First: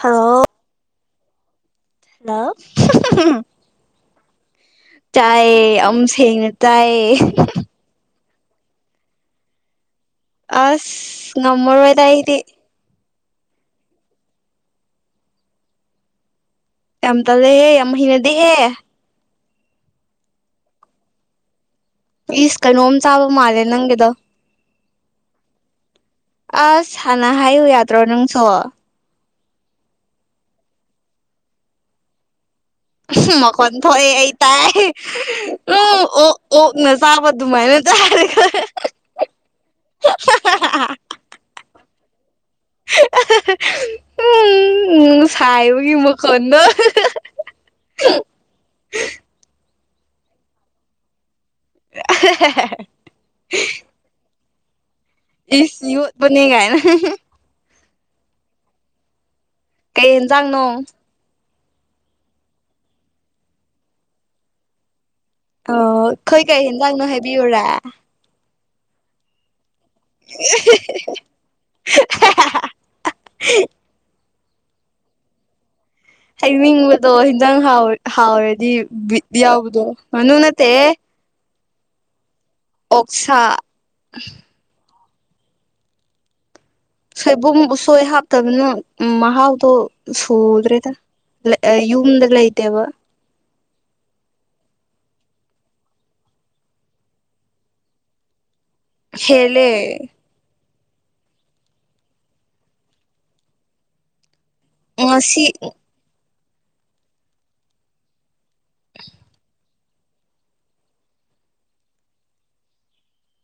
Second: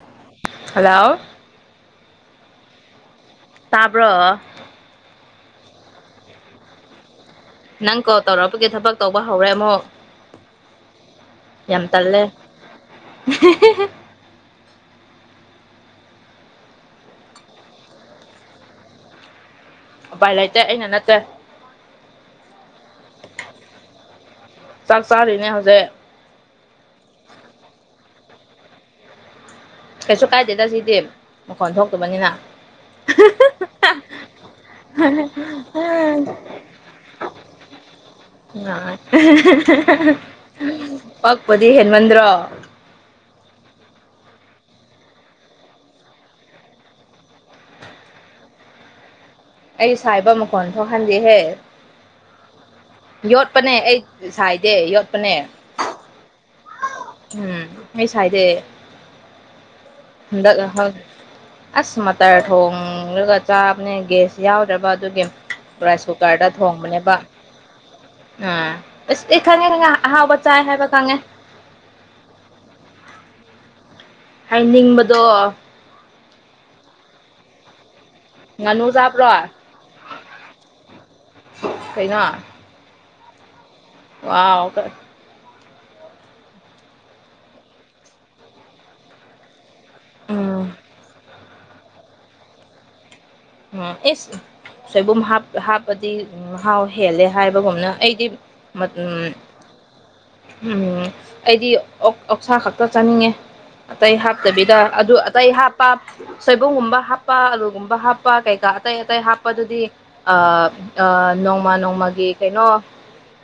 hello hello hello ꯍꯨꯝ ꯍꯨꯝ ꯍꯨꯝ ꯇꯥꯕ꯭ꯔꯣ ꯇꯥꯏꯌꯦ ꯑꯃ ꯁꯦꯡꯅ ꯇꯥꯏꯌꯦ ꯅꯪ ꯀꯣꯜ ꯇꯧꯔꯛꯄꯒꯤ ꯊꯕꯛ ꯇꯧꯕ ꯍꯧꯔꯦ ꯑꯃꯨꯛ ꯑꯁ ꯌꯥꯝ ꯉꯝꯃꯔꯣꯏꯗ ꯇꯜꯂꯦ ꯑꯩꯗꯤ [unintelligible] ꯌꯥꯝ ꯇꯜꯂꯦꯍꯦ ꯌꯥꯝ ꯍꯩꯅꯗꯦꯍꯦ ꯎꯄꯥꯏ ꯂꯩꯇꯦ ꯑꯩꯅ ꯅꯠꯇꯦ ꯏꯁ ꯀꯩꯅꯣꯝ ꯆꯥꯕ ꯃꯥꯜꯂꯦ ꯅꯪꯒꯤꯗꯣ ꯆꯥꯛ ꯆꯥꯔꯤꯅꯦ ꯍꯧꯖꯤꯛ ꯑꯁ ꯍꯥꯟꯅ ꯍꯥꯏꯌꯨ ꯌꯥꯗ꯭ꯔꯣ ꯅꯪꯁꯨ ꯀꯩꯁꯨ ꯀꯥꯏꯗꯦꯗ ꯁꯤꯗꯤ ꯃꯈꯣꯟ ꯊꯣꯛꯇꯕꯅꯤꯅ ꯍꯝ ꯃꯈꯣꯟ ꯊꯣꯛꯑꯦ ꯑꯩ ꯇꯥꯏ ꯎꯝ ꯑꯣ ꯑꯣꯛ ꯑꯣꯛꯅ ꯆꯥꯕ ꯑꯗꯨꯃꯥꯏꯅ ꯆꯥꯔꯒ [unintelligible] ꯄꯛꯄꯗꯤ ꯍꯦꯟꯃꯟꯗ꯭ꯔꯣ [unintelligible] ꯎꯝ ꯁꯥꯏꯕꯒꯤ ꯃꯈꯣꯟꯗꯣ ꯑꯩ ꯁꯥꯏꯕ ꯃꯈꯣꯟ ꯊꯣꯛꯍꯟꯗꯦꯍꯦ ꯌꯣꯠꯄꯅꯦ ꯑꯩ ꯁꯥꯏꯗꯦ ꯌꯣꯠꯄꯅꯦ ꯏꯁ ꯌꯣꯠꯄꯅꯦ ꯒꯥꯏꯅ ꯍꯨꯡ ꯍꯨꯡ ꯎꯝ ꯑꯩ ꯁꯥꯏꯗꯦ ꯀꯩ ꯍꯟꯗꯛ ꯌꯦꯟꯖꯥꯡꯅꯣ ꯅꯍꯛ ꯑꯁ ꯃꯠꯇꯔ ꯊꯣꯡꯔꯒ ꯆꯥꯕꯅꯦ ꯒꯦꯁ ꯌꯥꯎꯗ꯭ꯔꯕ ꯑꯗꯨꯒꯤ ꯑꯣ ꯔꯥꯏꯁ ꯑꯩꯈꯣꯏ ꯀꯨꯀꯔꯗ ꯀꯩ ꯌꯦꯟꯖꯥꯡꯅꯣ ꯊꯣꯡꯕꯅꯦꯕ ꯍꯥꯏꯕꯤꯌꯨꯔꯥ ꯎꯝ ꯑꯁ ꯑꯩ ꯈꯪꯉꯦ ꯈꯪꯉꯦ ꯑꯍꯥꯎꯕ ꯆꯥꯏ ꯍꯥꯏꯕ ꯈꯪꯉꯦ ꯍꯥꯏꯅꯤꯡꯕꯗꯣ ꯍꯥꯏꯅꯤꯡꯕꯗꯣ ꯍꯦꯟꯖꯥꯡ ꯍꯥꯎꯔ ꯍꯥꯎꯔꯗꯤ ꯉꯥꯅꯨ ꯕꯤꯠ ꯆꯥꯕ꯭ꯔꯣ ꯌꯥꯎꯕꯗꯣ ꯉꯥꯅꯨ ꯅꯠꯇꯦꯌꯦ ꯀꯩꯅꯣ ꯑꯣꯛꯁꯥ ꯋꯥꯎ ꯀ ꯁꯣꯏꯕꯨꯝ ꯎꯁꯣꯏ ꯍꯥꯞꯇꯕꯅ ꯃꯍꯥꯎꯗꯣ ꯎꯝ ꯁꯨꯗ꯭ꯔꯦꯗ ꯂꯛ ꯑ ꯌꯨꯝꯗ ꯂꯩꯇꯦꯕ ꯎꯝ ꯏꯁ ꯁꯣꯏꯕꯨꯝ ꯍꯥꯞ ꯍꯥꯞꯄꯗꯤ ꯃꯍꯥꯎ ꯍꯦꯜꯂꯦ ꯍꯥꯏꯕꯒꯨꯝꯅ ꯑꯩꯗꯤ ꯎꯝ ꯍꯦꯜꯂꯦ ꯎꯝ ꯑꯩꯗꯤ ꯑꯣꯛ ꯑꯣꯛꯁꯥ ꯈꯛꯇ ꯆꯥꯅꯤꯡꯉꯦ ꯑꯇꯩ ꯍꯥꯞꯇꯕꯤꯗ ꯑꯗꯨ ꯉꯁꯤ ꯑꯇꯩ ꯍꯥꯞꯄ ꯁꯣꯏꯕꯨꯝꯒꯨꯝꯕ ꯍꯥꯞꯄ ꯑꯂꯨꯒꯨꯝꯕ ꯍꯥꯞꯄ ꯀꯩꯀꯥ ꯑꯇꯩ ꯑꯇꯩ ꯍꯥꯞꯄ ꯑꯗꯨꯗꯤ ꯑꯥ ꯑꯥ ꯅꯣꯡꯃ ꯅꯣꯡꯃꯒꯤ ꯀꯩꯅꯣ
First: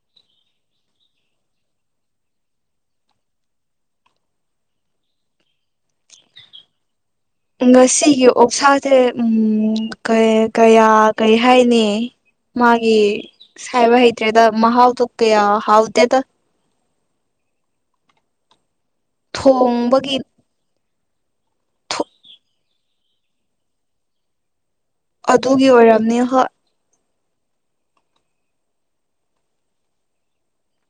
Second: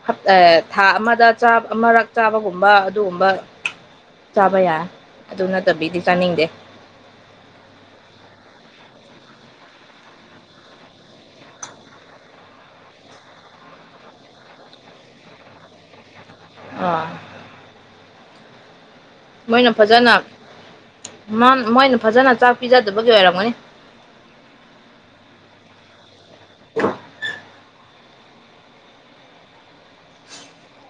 ꯍꯞ ꯑꯦ ꯊꯥ ꯑꯃꯗ ꯆꯥꯕ ꯑꯃꯔꯛ ꯆꯥꯕꯒꯨꯝꯕ ꯑꯗꯨꯒꯨꯝꯕ ꯆꯥꯕ ꯌꯥꯏ ꯑꯗꯨ ꯅꯠꯇꯕꯤꯗꯤ ꯆꯥꯅꯤꯡꯗꯦ ꯉꯁꯤꯒꯤ ꯑꯣꯛꯁꯥꯖꯦ ꯎꯝ ꯀꯩ ꯀꯌꯥ ꯀꯩ ꯍꯥꯏꯅꯤ ꯃꯥꯒꯤ ꯁꯥꯏꯕ ꯍꯩꯇ꯭ꯔꯦꯗ ꯃꯥꯍꯥꯥꯎꯗꯣ ꯀꯌꯥ ꯍꯥꯎꯇꯦꯗ ꯑꯥ ꯃꯣꯏꯅ ꯐꯖꯅ ꯊꯣꯡꯕꯒꯤ ꯃꯥꯝ ꯃꯣꯏꯅ ꯐꯖꯅ ꯆꯥꯛ ꯄꯤꯖꯗꯕꯒꯤ ꯑꯣꯏꯔꯝꯒꯅꯤ ꯑꯗꯨꯒꯤ ꯑꯣꯏꯔꯝꯅꯤ ꯍꯣꯏ [inaudible]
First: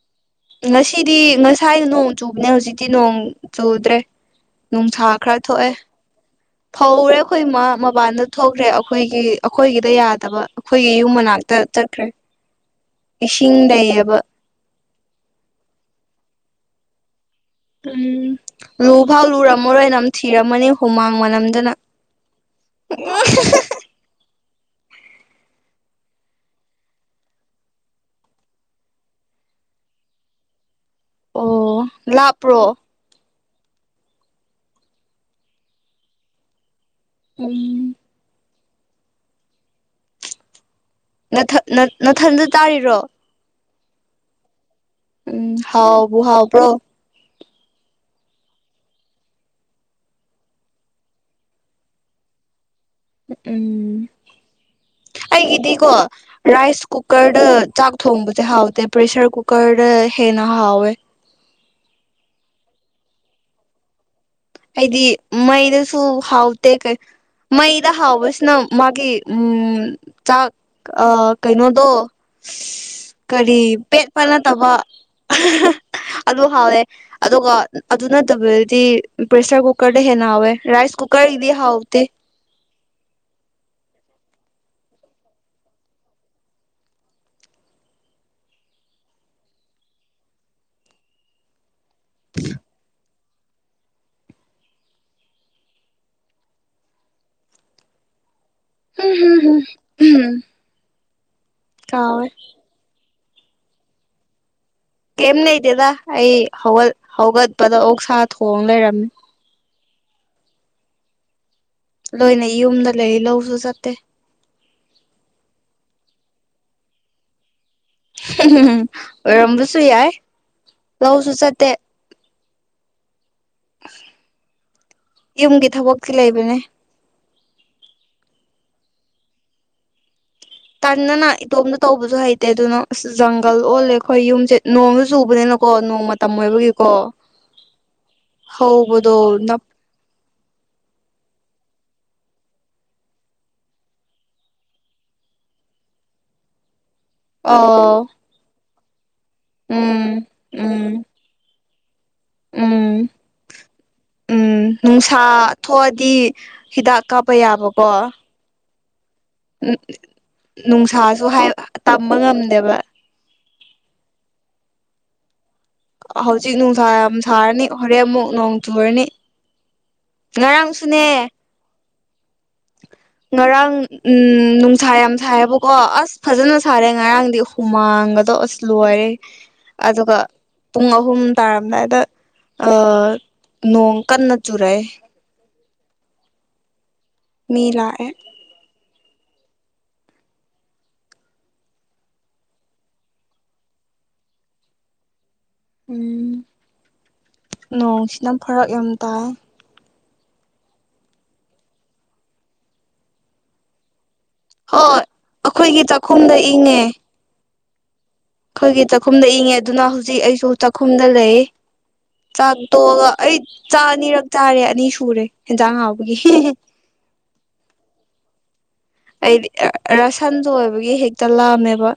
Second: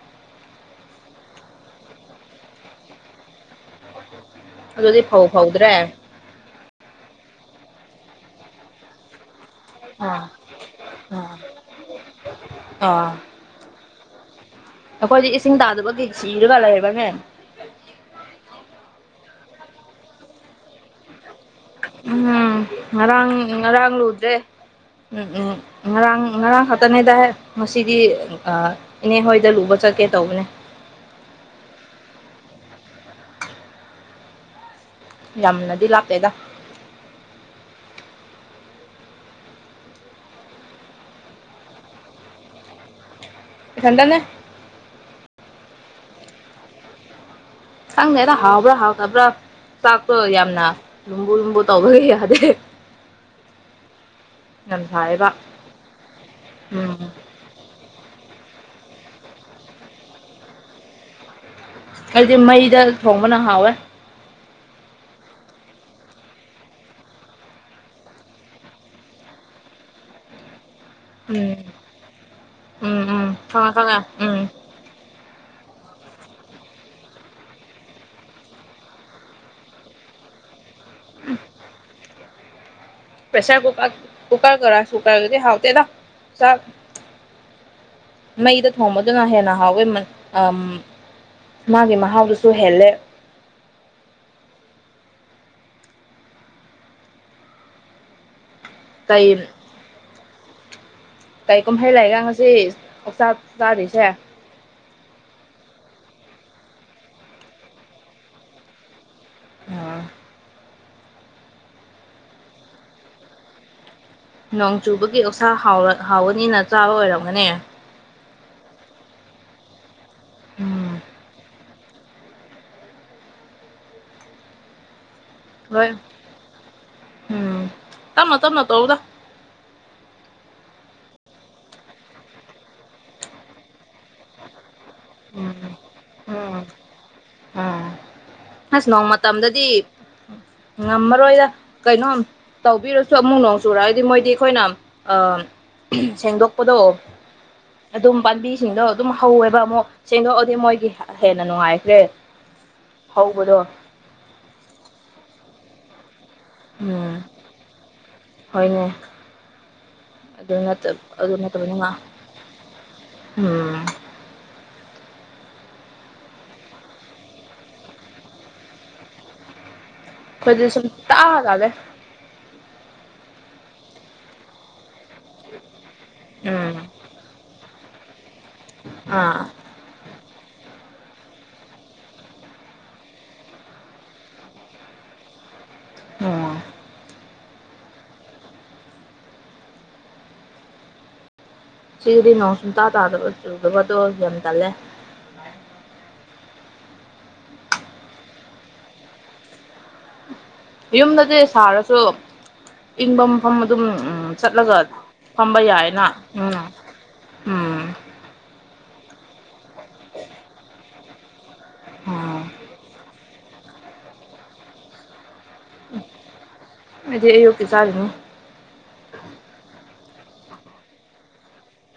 ꯉꯁꯤꯗꯤ ꯉꯁꯥꯏ ꯅꯣꯡ ꯆꯨꯕꯅꯦ ꯍꯧꯖꯤꯛꯇꯤ ꯅꯣꯡ ꯆꯨꯗ꯭ꯔꯦ ꯑꯗꯨꯗꯤ ꯅꯨꯡꯁꯥ ꯐꯧ ꯈꯔ ꯐꯧꯗ꯭ꯔꯦ ꯊꯣꯛꯑꯦ ꯐꯧꯔꯦ ꯑꯩꯈꯣꯏ ꯏꯃ ꯃꯕꯥꯥꯟꯗ ꯊꯣꯛꯈ꯭ꯔꯦ ꯑꯩꯈꯣꯏꯒꯤ ꯑꯩꯈꯣꯏꯒꯤꯗ ꯑꯥ ꯌꯥꯗꯕ ꯑꯩꯈꯣꯏꯒꯤ ꯌꯨꯝ ꯑꯥ ꯃꯅꯥꯛꯇ ꯆꯠꯈ꯭ꯔꯦ ꯑꯥ ꯏꯁꯤꯡ ꯂꯩꯌꯦꯕ ꯑꯩꯈꯣꯏꯗꯤ ꯏꯁꯤꯡ ꯇꯥꯗꯕꯒꯤ ꯁꯤꯔꯒ ꯂꯩꯔꯕ꯭ꯔꯅꯦ ꯎꯝ ꯂꯨ ꯐꯥꯎ ꯂꯨꯔꯝꯃꯔꯣꯏ ꯅꯝ ꯊꯤꯔꯝꯃꯅꯤ ꯍꯨꯃꯥꯡ ꯃꯅꯝꯗꯅ ꯎꯝ ꯉꯔꯥꯡ ꯉꯔꯥꯡꯥꯡ ꯂꯨꯗꯦ ꯎꯝ ꯎꯝ ꯉꯔꯥꯡ ꯉꯔꯥꯡ ꯈꯥꯛꯛꯇꯅꯦꯗ ꯉꯁꯤꯗꯤ ꯏꯅꯦ ꯍꯣꯏꯗ ꯂꯨꯕ ꯆꯠꯀꯦ ꯇꯧꯕꯅꯦ ꯑꯣ ꯂꯥꯄ꯭ꯔꯣ ꯌꯥꯝꯅꯗꯤ ꯂꯥꯞꯇꯦꯗ ꯎꯝ ꯅꯅꯥꯊꯟꯗ ꯇꯥꯔꯤꯔꯣ ꯊꯗꯟꯅ ꯎꯝ ꯍꯥꯎꯕꯨꯍꯥꯎ ꯄ꯭ꯔꯣ ꯆꯪꯗ ꯍꯗ ꯍꯥꯎꯕ꯭ꯔꯥ ꯍꯥꯎꯇꯕ꯭ꯔꯥ ꯆꯥꯛꯇꯣ ꯌꯥꯝꯅ ꯂꯨꯝꯕꯨ ꯂꯨꯝꯕꯨ ꯇꯧꯕꯒ ꯌꯥꯗꯦ ꯎꯝ ꯌꯥꯝ ꯁꯥꯏꯌꯦꯕ ꯑꯩꯒꯤꯗꯤꯀꯣ ꯔꯥꯏꯁ ꯎꯝ ꯀꯨꯀꯔꯗ ꯊꯣꯡꯕꯁꯦ ꯍꯥꯎꯗꯦ ꯄ꯭ꯔꯦꯁꯔ ꯀꯨꯀꯔ ꯍꯦꯟꯅ ꯍꯥꯎꯋꯦ ꯍꯥꯏꯗꯤ ꯃꯩꯗ ꯊꯣꯡꯕꯅ ꯍꯥꯎꯋꯦ ꯍꯥꯏꯗꯤ ꯃꯩꯗꯁꯨ ꯍꯥꯎꯇ ꯀꯩ ꯃꯩꯗ ꯍꯥꯎꯕꯁꯤꯅ ꯃꯥꯒꯤ ꯆꯥꯛ ꯑ ꯎꯝ ꯀꯩꯅꯣꯗꯣ ꯎꯝ ꯎꯝ ꯀꯔꯤ ꯈꯪꯉꯦ ꯈꯪꯉꯦ ꯄꯦꯠ ꯐ ꯎꯝ ꯅꯠꯇꯕ ꯑꯗꯨ ꯍꯥꯎꯋꯦ ꯑꯗꯨꯒ ꯑꯗꯨ ꯅꯠꯇꯕꯗꯗꯤ ꯄꯦꯁꯔ ꯀꯨꯀꯔꯦ ꯅꯥꯎ ꯔꯥꯏꯁ ꯀꯨꯀꯔ ꯏꯗꯤ ꯍꯥꯥꯎꯇ ꯄꯦꯁꯔ ꯀꯨꯀ ꯀꯨꯀ ꯀꯨꯔꯒ ꯍꯥꯎꯗꯗꯥꯛ ꯆ ꯃꯩꯗ ꯊꯣꯡꯕꯗꯨꯅ ꯍꯦꯟꯅ ꯍꯥꯎꯋꯦ ꯃꯥꯒꯤ ꯃꯍꯥꯎꯗꯨꯁꯨ ꯍꯦꯜꯂꯦ ꯍꯝ ꯀꯩ ꯍꯝ ꯎꯝ ꯀꯩ ꯀꯨꯝꯍꯩ ꯂꯩꯒ ꯉꯁꯤ ꯀꯛꯆꯥꯛ ꯆꯥꯗ꯭ꯣꯏꯁꯦ ꯀꯩꯝ ꯂꯩꯇꯦꯗ ꯑꯩ ꯍꯧ ꯍꯧꯒꯠꯄꯗ ꯑꯣꯛ ꯁꯥ ꯊꯣꯡ ꯂꯩꯔꯝꯃꯦ ꯑ ꯂꯣꯏꯅ ꯌꯨꯝꯗ ꯂꯩ ꯂꯧꯁꯨ ꯆꯠꯇꯦ ꯅꯣꯡ ꯆꯨꯕꯒꯤ ꯑꯣꯁꯥ ꯍꯥꯎꯒꯅꯤꯅ ꯆꯥꯕ ꯑꯣꯏꯔꯝꯒꯅꯦ ꯑꯣꯏꯔꯝꯕꯁꯨ ꯌꯥꯏ ꯎꯝ ꯂꯧꯁꯨ ꯆꯠꯇꯦ ꯌꯨꯝꯒꯤ ꯍꯣꯏ ꯊꯕꯛꯇꯤ ꯂꯩꯕꯅꯦ ꯎꯝ ꯇꯃ ꯇꯝꯅ ꯇꯧꯕꯗ ꯇꯟꯅꯅ ꯏꯇꯣꯝꯇ ꯇꯧꯕꯁꯨ ꯍꯩꯇꯦ ꯑꯗꯨꯅ ꯑꯁ ꯖꯪꯒꯜ ꯑꯣꯜꯂꯦ ꯑꯩꯈꯣꯏ ꯌꯨꯝꯁꯦ ꯅꯣꯡꯁꯨ ꯆꯨꯕꯅꯤꯅꯀꯣ ꯎꯝ ꯅꯣꯡ ꯃꯇꯝ ꯎꯝ ꯑꯣꯏꯕꯒꯤꯀꯣ ꯎꯝ ꯍꯗꯣ ꯅ ꯉꯃꯔ ꯑꯣꯏꯣꯏꯗ ꯀꯩꯅꯩꯅꯣ ꯇꯧꯕꯤꯔꯁꯨ ꯑꯃꯨꯛ ꯅꯣꯡ ꯆꯨꯔ ꯍꯥꯏꯗꯤ ꯃꯣꯏꯗꯤ ꯑꯩꯈꯣꯏꯅ ꯁꯦꯡꯗꯣꯛꯄꯗꯣ ꯑ ꯑꯗꯨꯝ ꯄꯥꯝꯕꯤꯁꯤꯡꯗꯣ ꯑꯗꯨꯝ ꯍꯧꯋꯦꯕ ꯑꯃꯨꯛ ꯎꯝ ꯁꯦꯡꯗꯣꯛꯑꯗꯤ ꯃꯣꯏꯒꯤ ꯎꯝ ꯍꯦꯟꯅ ꯅꯨꯡꯉꯥꯏꯈ꯭ꯔꯦ ꯎꯝ ꯍꯧꯕꯗꯣ ꯎꯝ ꯅꯨꯡꯁꯥ ꯊꯣꯛꯑꯗꯤ ꯍꯤꯗꯥꯛ ꯎꯝ ꯀꯥꯞꯄ ꯌꯥꯕꯀꯣ ꯍꯣꯏꯅꯦ ꯑꯗꯨ ꯅꯠꯇꯕ ꯅꯨꯡꯁꯥꯁꯨ ꯑꯗꯨ ꯅꯠꯇꯕꯅꯤꯅ ꯇꯝꯕ ꯉꯝꯗꯦꯕ ꯎꯝ ꯍꯧꯖꯤꯛ ꯅꯨꯡꯁꯥ ꯌꯥꯝ ꯁꯥꯔꯅꯤ ꯍꯣꯔꯦꯟꯃꯨꯛ ꯅꯣꯡ ꯆꯨꯔꯅꯤ ꯉꯔꯥꯡ ꯑꯩꯈꯣꯏꯗꯤ ꯁꯨꯝ ꯁꯅꯦ [unintelligible] ꯉꯔꯥꯡ ꯎꯝ ꯅꯨꯡꯁꯥ ꯌꯥꯝ ꯁꯥꯏꯌꯦꯕꯀꯣ ꯑꯁ ꯐꯖꯅ ꯎꯝ ꯁꯥꯔꯦ ꯉꯔꯥꯡꯗꯤ ꯍꯨꯃꯥꯡꯒꯗꯣ ꯑꯁ ꯂꯣꯏꯔꯦ ꯑꯥ ꯑꯗꯨꯒ ꯄꯨꯡ ꯑꯍꯨꯝ ꯇꯥꯔꯝꯗꯥꯏꯗ ꯅꯣꯡ ꯀꯟꯅ ꯆꯨꯔꯦ ꯑꯣ ꯃꯤ ꯂꯥꯛꯑꯦ ꯁꯤꯒꯤꯗꯤ ꯅꯣꯡ ꯁꯨꯡꯇꯥ ꯇꯥꯗꯕ ꯆꯨꯗꯕꯗꯣ ꯌꯥꯝ ꯇꯜꯂꯦ ꯎꯝ ꯅꯣꯡꯁꯤꯅ ꯐꯔꯛ ꯌꯥꯝ ꯇꯥꯏ ꯌꯨꯝꯗꯗꯤ ꯁꯥꯔꯁꯨ ꯏꯪꯕ ꯃꯐꯝ ꯑꯗꯨꯝꯝ ꯆꯠꯂꯒ ꯍꯣꯏ ꯐꯝꯕ ꯑꯩꯈꯣꯏꯒꯤ ꯌꯥꯏꯅ ꯆꯥꯛꯈꯨꯝꯗ ꯎꯝ ꯏꯪꯉꯦ ꯎꯝ ꯑꯩꯈꯣꯏꯒꯤ ꯆꯥꯛꯈꯨꯝꯗ ꯏꯪꯉꯦ ꯑꯗꯨꯅ ꯍꯧꯖꯤꯛ ꯑꯩꯁꯨ ꯆꯥꯛꯈꯨꯝꯗ ꯂꯩ ꯑꯥ ꯆꯥꯛ ꯇꯣꯛꯑꯒ ꯑꯩ ꯆꯥ ꯑꯅꯤꯔꯛ ꯆꯥꯔꯦ ꯑꯅꯤ ꯁꯨꯔꯦ ꯌꯦꯟꯖꯥꯡ ꯍꯥꯎꯕꯒꯤ ꯑꯗꯨ ꯑꯣꯀꯦ ꯆꯔꯅ ꯑꯩꯗꯤ ꯔꯁꯟꯗꯣ ꯑꯣꯏꯕꯒꯤ ꯍꯦꯛꯇ ꯂꯥꯛꯑꯝꯃꯦꯕ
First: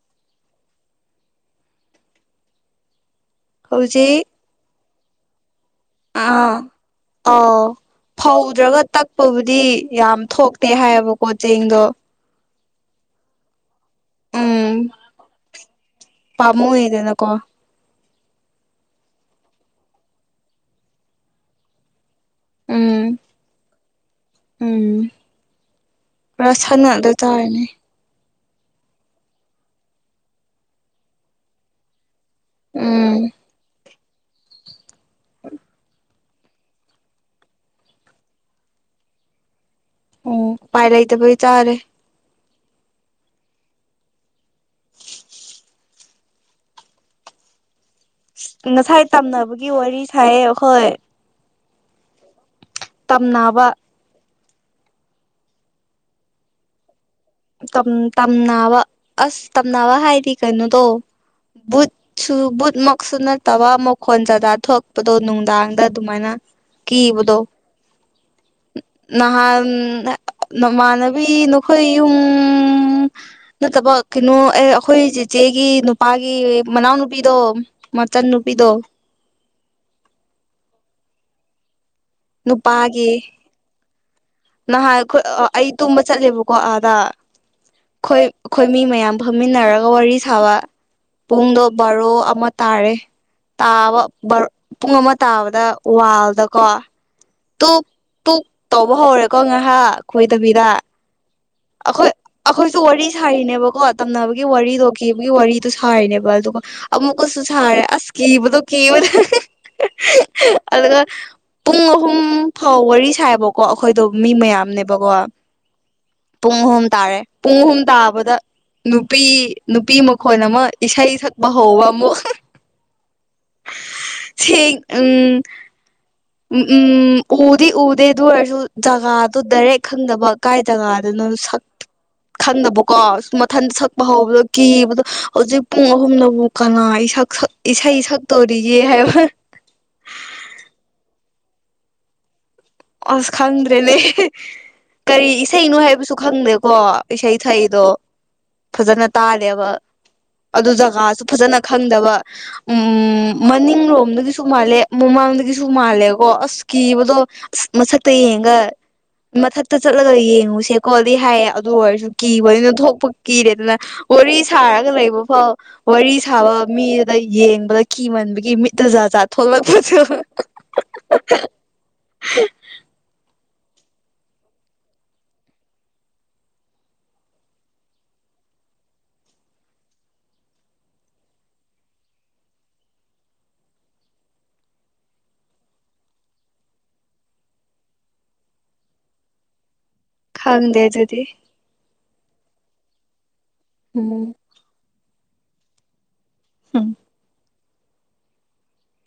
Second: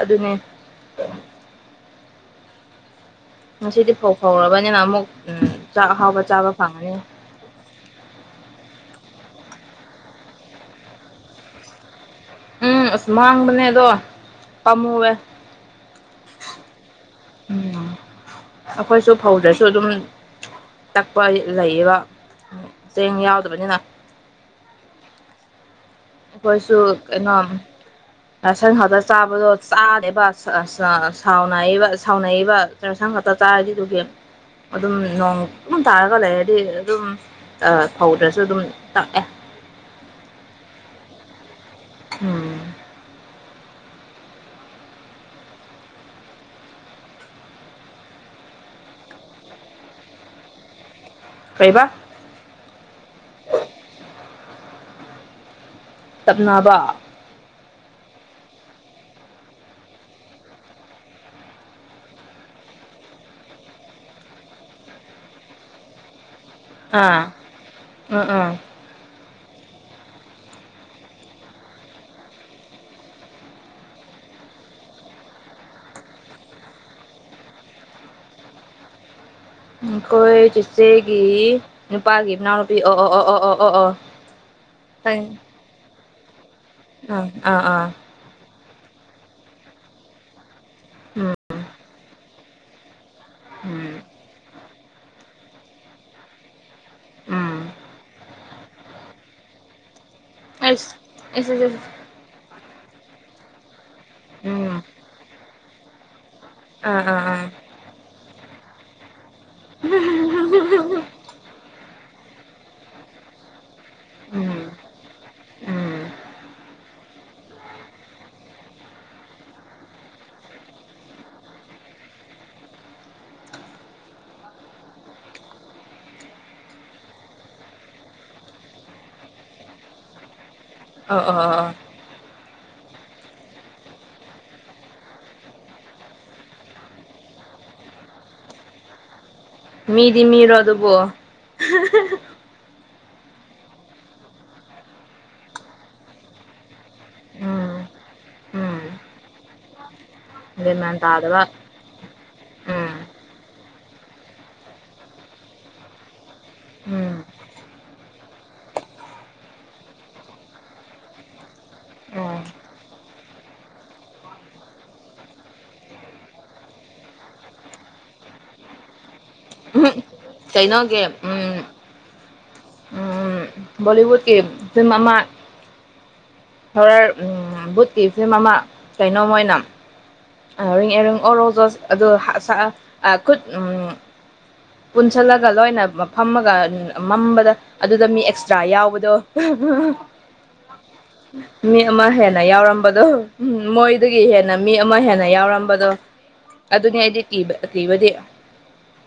ꯑꯗꯨ ꯑꯗꯨꯅꯦ ꯉꯁꯤꯗꯤ ꯐꯧ ꯍꯧꯖꯤꯛ ꯐꯧꯔꯕꯅꯤꯅ ꯑꯃꯨꯛ ꯆꯥꯛ ꯑꯍꯥꯎꯕ ꯆꯥꯕ ꯑꯥ ꯐꯪꯉꯅꯤ ꯑꯥꯎ ꯐꯧꯗ꯭ꯔꯒ ꯇꯛꯄꯕꯨꯗꯤ ꯌꯥꯝ ꯊꯣꯛꯇꯦ ꯍꯥꯏꯌꯦꯕꯀꯣ ꯆꯦꯡꯗꯣ ꯎꯝ ꯑꯁ ꯃꯥꯡꯕꯅꯦꯗꯣ ꯎꯝ ꯑꯄꯥꯃꯨꯕꯦ ꯄꯥꯝꯃꯨꯏꯗꯅꯀꯣ ꯎꯝ ꯑꯩꯈꯣꯏꯁꯨ ꯐꯧꯗꯁꯨ ꯑꯗꯨꯝ ꯇꯛꯄ ꯂꯩꯌꯦꯕ ꯆꯦꯡ ꯌꯥꯎꯗꯕꯅꯤꯅ ꯎꯝ ꯄꯨꯔꯥ ꯁꯥꯟꯅꯗ ꯆꯥꯔꯅꯦ ꯁꯟ ꯈꯗ ꯆꯥꯕꯗꯣ ꯆꯥꯗꯦꯕ ꯁꯥꯎꯅꯔꯤꯕ ꯁꯥꯎꯅꯩꯕ ꯆꯔꯁꯥꯡ ꯎꯝ ꯉꯥꯛꯛꯇ ꯆꯥꯔꯗꯤꯗꯨꯒꯦꯝ ꯑꯗꯨꯝ ꯅꯣꯡ ꯑꯗꯨ ꯇꯥꯔꯒ ꯂꯩꯔꯗꯤ ꯑꯗꯨꯝ ꯐꯧꯗ꯭ꯔꯁꯨ ꯑꯗꯨꯝ ꯇꯥꯛꯑꯦ ꯎꯝ ꯄꯥꯏꯔ ꯏꯗꯦ ꯄ ꯆꯥꯔꯦ ꯎꯝ ꯉꯁꯥꯏ ꯇꯝꯅꯕꯒꯤ ꯋꯥꯔꯤ ꯁꯥꯏꯌꯦ ꯑꯩꯈꯣꯏ ꯀꯩꯕꯥ ꯇꯝꯅꯕ ꯇꯞꯅꯕ ꯇꯝꯅꯕ ꯑꯁ ꯇꯝꯅꯕ ꯍꯥꯏꯗꯤ ꯀꯩꯅꯣꯗꯣ ꯕꯨꯠ ꯁꯨ ꯕꯨꯠꯃꯛꯁꯨ ꯅꯠꯇꯕ ꯃꯈꯣꯟ ꯖꯥꯖ ꯊꯣꯛꯄꯗꯣ ꯅꯨꯡꯗꯥꯡꯗ ꯑꯗꯨꯃꯥꯏꯅ ꯑꯥ ꯀꯕꯨꯕꯗꯣ ꯎꯝ ꯎꯝ ꯅꯍꯥꯟ ꯅꯃꯥꯟꯅꯕꯤ ꯅꯈꯣꯏ ꯌꯨꯝ ꯅꯠꯇꯕ ꯀꯩꯅꯣ ꯑꯦ ꯑꯩꯈꯣꯏ ꯆꯦꯆꯦꯒꯤ ꯅꯨꯄꯥꯒꯤ ꯃꯅꯥꯎꯅꯨꯄꯤꯗꯣ ꯃꯆꯟ ꯅꯨꯄꯤꯗꯣ ꯑꯩꯈꯣꯏ ꯆꯤꯆꯦꯒꯤ ꯅꯨꯄꯥꯒꯤ ꯏꯅꯥꯎꯅꯨꯄꯤ ꯑꯣ ꯅꯨꯄꯥꯒꯤ ꯑꯣ ꯑꯣ ꯑꯣ ꯑꯣ ꯑꯣ ꯑꯣ ꯅꯍꯥꯟ ꯑꯩꯈꯣꯏ ꯈꯪ ꯑꯩ ꯇꯨꯝꯕ ꯆꯠꯂꯦꯕꯀꯣ ꯑꯥꯗ ꯑꯥ ꯑꯥ ꯑꯥ ꯈꯣꯏ ꯑꯩꯈꯣꯏ ꯃꯤ ꯃꯌꯥꯝ ꯐꯝꯃꯤꯟꯅꯔꯒ ꯋꯥꯔꯤ ꯁꯥꯕ ꯎꯝ ꯄꯨꯡꯗꯣ ꯕꯥꯔꯣ ꯑꯃ ꯇꯥꯔꯦ ꯇꯥꯕ ꯎꯝ ꯄꯨꯡ ꯑꯃ ꯇꯥꯕꯗ ꯋꯥꯜꯗꯀꯣ ꯎꯝ ꯇ ꯇ ꯇꯧꯕ ꯍꯧꯔꯦꯀꯣ ꯉꯥꯏꯍꯥꯛ ꯈꯣꯏꯗꯕꯤꯗ ꯑꯩꯁ ꯑꯩꯁ ꯑꯩꯁ ꯑꯩꯈꯣꯏ ꯑꯩꯈꯣꯏꯁꯨ ꯋꯥꯔꯤ ꯁꯥꯏꯔꯤꯅꯦꯕꯀꯣ ꯇꯝꯅꯕꯒꯤ ꯎꯝ ꯋꯥꯔꯤꯗꯣ ꯀꯦꯕꯒꯤ ꯋꯥꯔꯤꯗꯣ ꯁꯥꯏꯔꯤꯅꯦꯕ ꯑꯗꯨꯒ ꯑ ꯑꯥ ꯑꯃꯨ ꯑꯥ ꯀꯁꯨ ꯑꯥ ꯁꯦ ꯑ ꯀꯤꯕꯗꯣ ꯀꯤꯕꯅꯦ ꯑꯗꯨꯒ ꯄꯨꯡ ꯄꯨꯝ ꯐꯥꯎ ꯋꯥꯔꯤ ꯁꯥꯏꯕꯀꯣ ꯑꯩꯈꯣꯏꯗꯣ ꯃꯤ ꯎꯝ ꯃꯌꯥꯝꯅꯦꯕꯀꯣ ꯎꯝ ꯄꯨꯡ ꯑꯍꯨꯝ ꯇꯥꯔꯦ ꯄꯨꯡ ꯑꯍꯨꯝ ꯇꯥꯕꯗ ꯅꯨꯄꯤ ꯅꯨꯄꯤ ꯃꯈꯣꯟ ꯑꯃ ꯏꯁꯩ ꯁꯛꯄ ꯍꯧꯕ ꯑꯃꯨꯛ ꯁꯤ ꯎꯝ ꯎꯝ ꯎꯗꯤ ꯎꯗꯦ ꯑꯗꯨ ꯑꯣꯏꯔꯁꯨ ꯖꯒꯥꯗꯨ ꯗꯔꯦ ꯈꯪꯗꯕ ꯀꯥꯏ ꯇꯒ ꯑꯗꯨ ꯑꯣ ꯅꯣ ꯑꯣ ꯑꯣ ꯁꯈꯠ ꯑꯣ ꯈꯟꯗꯕꯀꯣ ꯃꯊꯟꯇ ꯁꯛꯄ ꯍꯧꯕꯗꯣ ꯀꯤꯕꯗꯣ ꯍꯧꯖꯤꯛ ꯄꯨꯡ ꯑꯍꯨꯝꯅꯕꯨꯛ ꯀꯅꯥ ꯁꯛꯁꯛ ꯏꯁꯩ ꯁꯛ ꯇꯧꯔꯤꯌꯦ ꯍꯥꯏꯕ ꯃꯤꯗꯤ ꯃꯤꯔꯣ ꯑꯗꯨꯕꯣ ꯑꯁ ꯈꯪꯗ꯭ꯔꯦꯅꯦ ꯀꯔꯤ ꯏꯁꯩꯅꯣ ꯍꯥꯏꯕꯁꯨ ꯈꯪꯗꯦꯀꯣ ꯏꯁꯩ ꯁꯛꯏꯗꯣ ꯎꯝ ꯎꯝ ꯐꯖꯅ ꯇꯥꯗꯦꯕ ꯑꯗꯨ ꯒ꯭ꯌꯥꯟ ꯃꯥꯟ ꯖꯒꯥꯁꯨ ꯇꯥꯗꯕ ꯐꯖꯅ ꯈꯪꯗꯕ ꯎꯝ ꯃꯅꯤꯡꯂꯣꯝꯗꯒꯤꯁꯨ ꯃꯥꯜꯂꯦ ꯃꯃꯥꯡꯗꯒꯤꯁꯨ ꯃꯥꯜꯂꯦꯀꯣ ꯑꯁ ꯎꯝ ꯀꯤꯕꯗꯣ ꯃꯁꯛꯇ ꯌꯦꯡꯒ ꯃꯊꯛꯇ ꯆꯠꯂꯒ ꯌꯦꯡꯉꯨꯁꯦꯀꯣꯗꯤ ꯍꯥꯏꯌꯦ ꯑꯗꯨ ꯑꯣꯏꯔꯁꯨ ꯎꯝ ꯀꯤꯕꯅꯤꯅ ꯊꯣꯛꯄ ꯀꯤꯔꯦ ꯑꯗꯨꯅ ꯋꯥꯔꯤ ꯁꯥꯔꯒ ꯂꯩꯕ ꯐꯥꯎ ꯋꯥꯔꯤ ꯁꯥꯕ ꯃꯤꯗꯨꯗ ꯌꯦꯡꯕꯗ ꯀꯤꯃꯟꯕꯒꯤ ꯃꯤꯠꯇ ꯖꯥꯖꯥꯠ ꯊꯣꯛꯂꯛꯄꯁꯨ ꯀꯩꯅꯣꯒꯤ ꯎꯝ [unintelligible] ꯕꯣꯂꯤꯋꯨꯗ ꯀꯤ ꯊꯔ ꯕꯨꯠꯀꯤ ꯐꯤꯝ ꯑꯃ ꯀꯩꯅꯣ ꯃꯣꯏꯅ ꯔꯤ ꯑꯦꯔꯤꯡ ꯑꯣ ꯔꯣꯖꯣꯁ ꯑꯗꯣ ꯈꯨꯠ ꯄꯨꯟꯁꯤꯜꯂꯒ ꯂꯣꯏꯅ ꯐꯝꯃꯒ ꯃꯝꯕꯗ ꯑꯗꯨꯗ ꯃꯤ ꯑꯦꯛꯁꯇ꯭ꯔꯥ ꯌꯥꯎꯕꯗꯣ ꯈꯪꯗꯦ ꯑꯗꯨꯗꯤ ꯃꯤ ꯑꯃ ꯍꯦꯟꯅ ꯌꯥꯎꯔꯝꯕꯗꯣ ꯃꯣꯏꯗꯒꯤ ꯎꯝ ꯍꯦꯟꯅ ꯃꯤ ꯑꯃ ꯍꯦꯟꯅ ꯌꯥꯎꯔꯝꯕꯗꯣ ꯎꯝ ꯑꯗꯨꯅꯤ ꯑꯩꯗꯤ ꯀꯤꯕ ꯀꯤꯕꯗꯤ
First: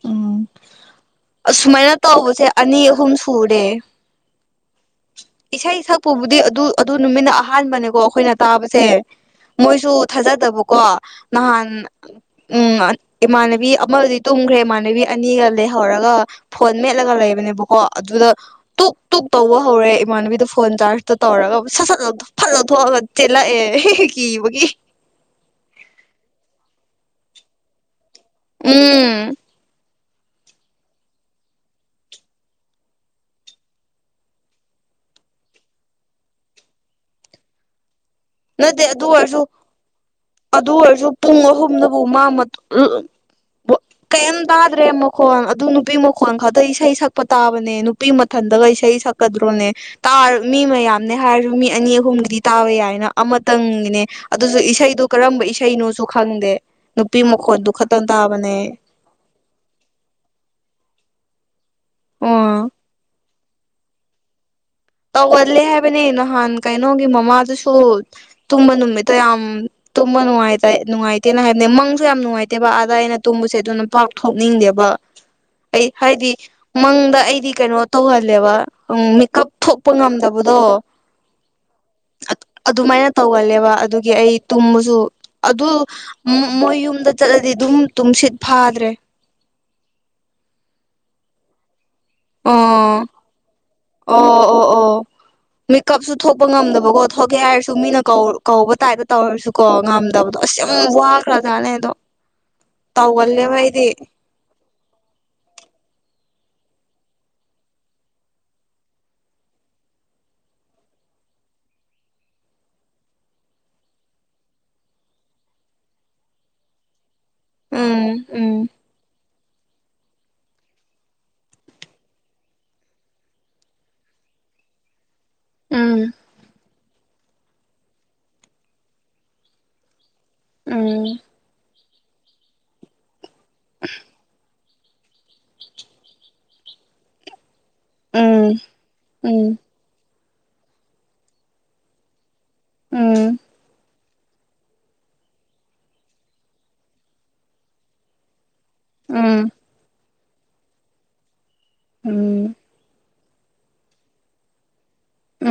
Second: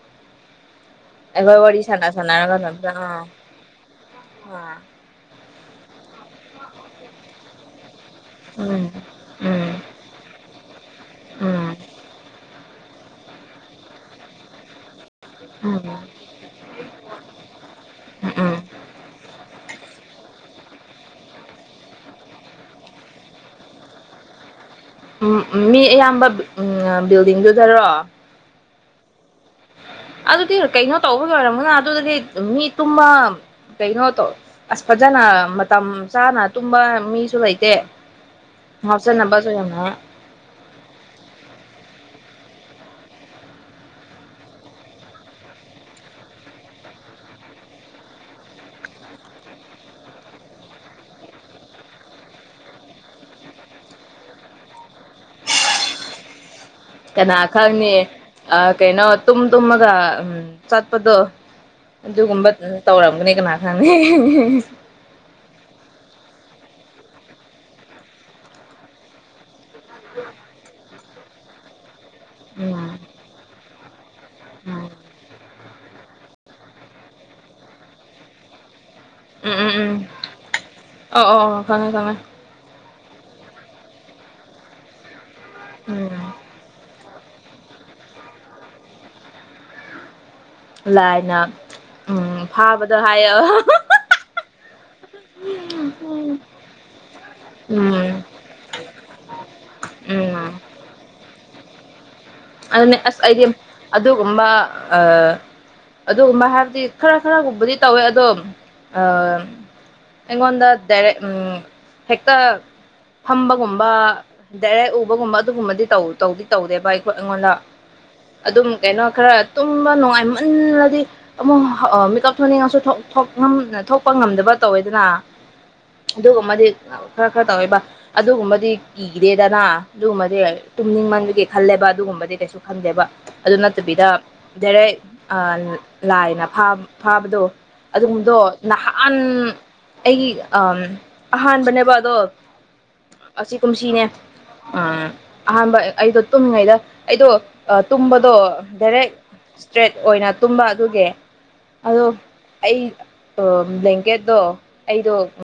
ꯎꯝ ꯑꯩꯈꯣꯏ ꯋꯥꯔꯤ ꯑꯁꯨꯃꯥꯏꯅ ꯁꯥꯟꯅ ꯇꯧꯕꯁꯦ ꯁꯥꯟꯅꯔꯒ ꯑꯅꯤ ꯅꯝꯇ ꯑꯍꯨꯝ ꯁꯨꯔꯦ [unintelligible] ꯏꯁꯩ ꯁꯛꯄꯨꯕꯨꯗꯤ ꯑꯗꯨ ꯑꯗꯨ ꯅꯨꯃꯤꯠꯅ ꯑꯍꯥꯟꯕꯅꯦꯀꯣ ꯑꯩꯈꯣꯏꯅ ꯇꯥꯕꯁꯦ ꯎꯝ ꯎꯝ ꯃꯣꯏꯁꯨ ꯊꯥꯖꯗꯕꯀꯣ ꯅꯍꯥꯟ ꯎꯝ ꯎꯝ ꯏꯃꯥꯟꯅꯕꯤ ꯑꯃꯗꯤꯗꯤ ꯇꯨꯝꯈ꯭ꯔꯦ ꯏꯃꯥꯟꯅꯕꯤ ꯑꯅꯤꯒ ꯎꯝ ꯂꯩꯍꯧꯔꯒ ꯐꯣꯟ ꯃꯦꯠꯂꯒ ꯂꯩꯕꯅꯦꯕꯀꯣ ꯑꯗꯨꯗ ꯎꯝ ꯎꯝ ꯇꯨꯛ ꯇꯨꯛ ꯇꯧꯕ ꯍꯧꯔꯦ ꯏꯃꯥꯟꯅꯕꯤꯗ ꯐꯣꯟ ꯆꯥꯔꯖꯇꯣ ꯇꯧꯔꯒ ꯁꯠ ꯁꯠ ꯐꯠꯂꯊ ꯊꯣꯛꯑꯒ ꯆꯦꯜꯂꯛꯑꯦ ꯀꯤꯕꯒꯤ ꯎꯝ ꯃꯤ ꯑꯌꯥꯝꯕ ꯎꯝ ꯕꯤꯜꯗꯤꯡꯗꯨꯗꯔꯣ ꯎꯝ ꯑꯗꯨꯗꯤ ꯀꯩꯅꯣ ꯇꯧꯕꯒꯤ ꯑꯣꯏꯔꯝꯃꯅ ꯑꯗꯨꯗꯗꯤ ꯃꯤ ꯇꯨꯝꯃ ꯀꯩꯅꯣꯇꯣ ꯑꯁ ꯐꯖꯅ ꯃꯇꯝ ꯆꯥꯅ ꯇꯨꯝꯕ ꯃꯤꯁꯨ ꯂꯩꯇꯦ ꯅꯠꯇꯦ ꯑꯗꯨ ꯑꯣꯏꯔꯁꯨ [unintelligible] ꯑꯗꯨ ꯑꯣꯏꯔꯁꯨ ꯄꯨꯡ ꯑꯍꯨꯝꯗꯕꯨ ꯃꯥ [unintelligible] ꯀꯩꯝ ꯇꯥꯗ꯭ꯔꯦ ꯃꯈꯣꯟ ꯑꯗꯨ ꯅꯨꯄꯤ ꯃꯈꯣꯟꯜ ꯈꯛꯇ ꯏꯁꯩ ꯁꯛꯄ ꯇꯥꯕꯅꯦ ꯅꯨꯄꯤ ꯃꯊꯟꯗꯒ ꯏꯁꯩ ꯁꯛꯄ ꯀꯗ꯭ꯔꯣꯅꯦ ꯃꯤ ꯃꯌꯥꯝꯅꯦ ꯍꯥꯏꯔꯁꯨ ꯃꯤ ꯑꯅꯤ ꯑꯍꯨꯝꯒꯤꯗꯤ ꯇꯥꯕ ꯌꯥꯏꯅ ꯑꯃꯇꯪꯅꯦ ꯑꯗꯨꯁꯨ ꯏꯁꯩꯗꯣ ꯀꯔꯝꯕ ꯏꯁꯩꯅꯣꯁꯨ ꯈꯪꯗꯦ ꯅꯨꯄꯤ ꯀꯅꯥ ꯃꯈꯣꯟꯗꯨ ꯈꯪꯅꯤ ꯈꯛꯇꯪ ꯇꯥꯕꯅꯦ ꯑ ꯀꯩꯅꯣ ꯇꯨꯝ ꯇꯨꯝꯃꯒ ꯆꯠꯄꯗꯣ ꯑꯗꯨꯒꯨꯝꯕ ꯑꯣ ꯇꯧꯔꯝꯒꯅꯤ ꯀꯅꯥ [unintelligible] ꯇꯧꯒꯜꯂꯦ ꯍꯥꯏꯕꯅꯦ ꯅꯍꯥꯟ ꯀꯩꯅꯣꯒꯤ ꯃꯃꯥꯗꯨꯁꯨ ꯇꯨꯝꯕ ꯅꯨꯃꯤ ꯌꯥꯝ ꯇꯨꯝ ꯅꯨꯡꯉꯥꯏꯇ ꯅꯨꯡꯉꯥꯏꯇꯦꯅ ꯍꯥꯏꯅꯦ ꯃꯪ ꯌꯥꯝ ꯅꯨꯡꯉꯥꯏꯇꯦꯕ ꯎꯝ ꯑꯥꯗ ꯑꯩꯅ ꯇꯨꯝꯕꯁꯦ ꯑꯗꯨꯅ ꯎꯝ ꯄꯥꯛꯊꯣꯛꯅꯤꯡꯗꯦꯕ ꯑꯩ ꯍꯥꯏꯗꯤ ꯃꯪꯗ ꯑꯩꯗꯤ ꯀꯩꯅꯣ ꯇꯧꯍꯜꯂꯦꯕ ꯎ ꯃꯤ ꯎꯝ ꯊꯣꯛꯄ ꯎꯝ ꯉꯝꯗꯕꯗꯣ ꯑꯣ ꯑꯣ ꯑꯣ ꯈꯪꯉꯦ ꯈꯪꯉꯦ ꯑꯗꯨꯃꯥꯏꯅ ꯇꯧꯒꯜꯂꯦꯕ ꯑꯗꯨꯒꯤ ꯑꯩ ꯇꯨꯝꯃꯁꯨ ꯑꯗꯨ ꯎꯝ ꯃꯣꯏ ꯌꯨꯝꯗ ꯆꯠꯂꯗꯤ ꯑꯗꯨꯝ ꯇꯨꯝꯁꯤꯠ ꯐꯥꯗ꯭ꯔꯦ ꯂꯥꯏꯅ ꯎꯝ ꯑ ꯐꯥꯕꯗꯣ ꯍꯥꯏꯌꯣ ꯑꯣ ꯑꯣ ꯑꯣ ꯃꯦꯀꯞꯁꯨ ꯊꯣꯛꯄ ꯉꯝꯗꯕꯀꯣ ꯊꯣꯛꯀꯦ ꯍꯥꯏꯔꯁꯨ ꯃꯤꯅ ꯀꯧ ꯎꯝ ꯀꯧꯕ ꯇꯥꯏꯗ ꯇꯧꯔꯁꯨꯀꯣ ꯎꯝ ꯉꯝꯗꯕꯗꯣ ꯑꯁ ꯌꯥꯝ ꯋꯥꯈ꯭ꯔꯖꯥꯠꯅꯦ ꯑꯗꯣ ꯑꯗꯨꯅꯦ ꯑꯁ ꯑꯩꯗꯤ ꯑꯗꯨꯒꯨꯝꯕ ꯑꯗꯨꯒꯨꯝꯕ ꯍꯥꯏꯕꯗꯤ ꯈꯔ ꯈꯔꯒꯨꯝꯕꯗꯤ ꯇꯧꯋꯦ ꯑꯗꯣ ꯑꯝ ꯑꯩꯉꯣꯟꯗ ꯗꯔꯦꯛ ꯎꯝ ꯍꯦꯛꯇ ꯐꯝꯕꯒꯨꯝꯕ ꯗꯥꯏꯔꯦꯛ ꯎꯕꯒꯨꯝꯕ ꯑꯗꯨꯒꯨꯝꯕꯗꯤ ꯇꯧꯗꯤ ꯇꯧꯗꯦꯕ ꯑꯩ ꯑꯩꯉꯣꯟꯗ ꯎꯝ ꯎꯝ ꯑꯗꯨꯝ ꯀꯩꯅꯣ ꯈꯔ ꯇꯨꯝꯕ ꯅꯨꯡꯉꯥꯏ ꯃꯨꯟꯅꯗꯤ ꯑꯃꯨꯛ ꯃꯤꯀꯞ ꯊ ꯊꯣꯛꯅꯤꯡꯉꯁꯨ ꯊꯣꯛꯄ ꯉꯝꯗꯕ ꯇꯧꯋꯦꯗꯅ ꯎꯝ ꯑꯗꯨꯒꯨꯝꯕꯗꯤ ꯈꯔ ꯈꯔ ꯇꯧꯋꯦꯕ ꯑꯗꯨꯒꯨꯝꯕꯗꯤ ꯀꯤꯗꯦꯗꯅ ꯑꯗꯨꯒꯨꯝꯕꯗꯤ ꯎꯝ ꯇꯨꯝꯅꯤꯡꯃꯟꯕꯒꯤ ꯈꯜꯂꯦꯕ ꯑꯗꯨꯒꯨꯝꯕꯗꯤ ꯀꯩꯁꯨ ꯈꯟꯗꯦꯕ ꯑꯗꯨ ꯅꯠꯇꯕꯤꯗ ꯦꯔꯦꯛ ꯑ ꯂꯥꯏꯅ ꯐꯥꯕꯗꯣ ꯑꯗꯨꯒꯨꯝꯕꯗꯣ ꯅꯍꯥꯟ ꯎꯝ ꯑꯩꯒꯤ ꯑ ꯑꯍꯥꯟꯕꯅꯦꯕ ꯑꯗꯣ ꯎꯝ ꯑꯁꯤ ꯀꯨꯝꯁꯤꯅꯦ ꯎꯝ ꯑꯍꯥꯟꯕ ꯑꯩꯗꯣ ꯇꯨꯝꯃꯤꯉꯩꯗ ꯑꯩꯗꯣ ꯇꯨꯝꯕꯗꯣ ꯗꯥꯏꯔꯦꯛ ꯎꯝ ꯎꯝ ꯏꯁꯇ꯭ꯔꯦꯠ ꯑꯣꯏꯅ ꯇꯨꯝꯕ ꯑꯗꯨꯒꯤ ꯑꯗꯣ ꯎꯝ ꯑꯩ ꯕ꯭ꯂꯦꯡꯀꯦꯠꯇꯣ ꯑꯩꯗꯣ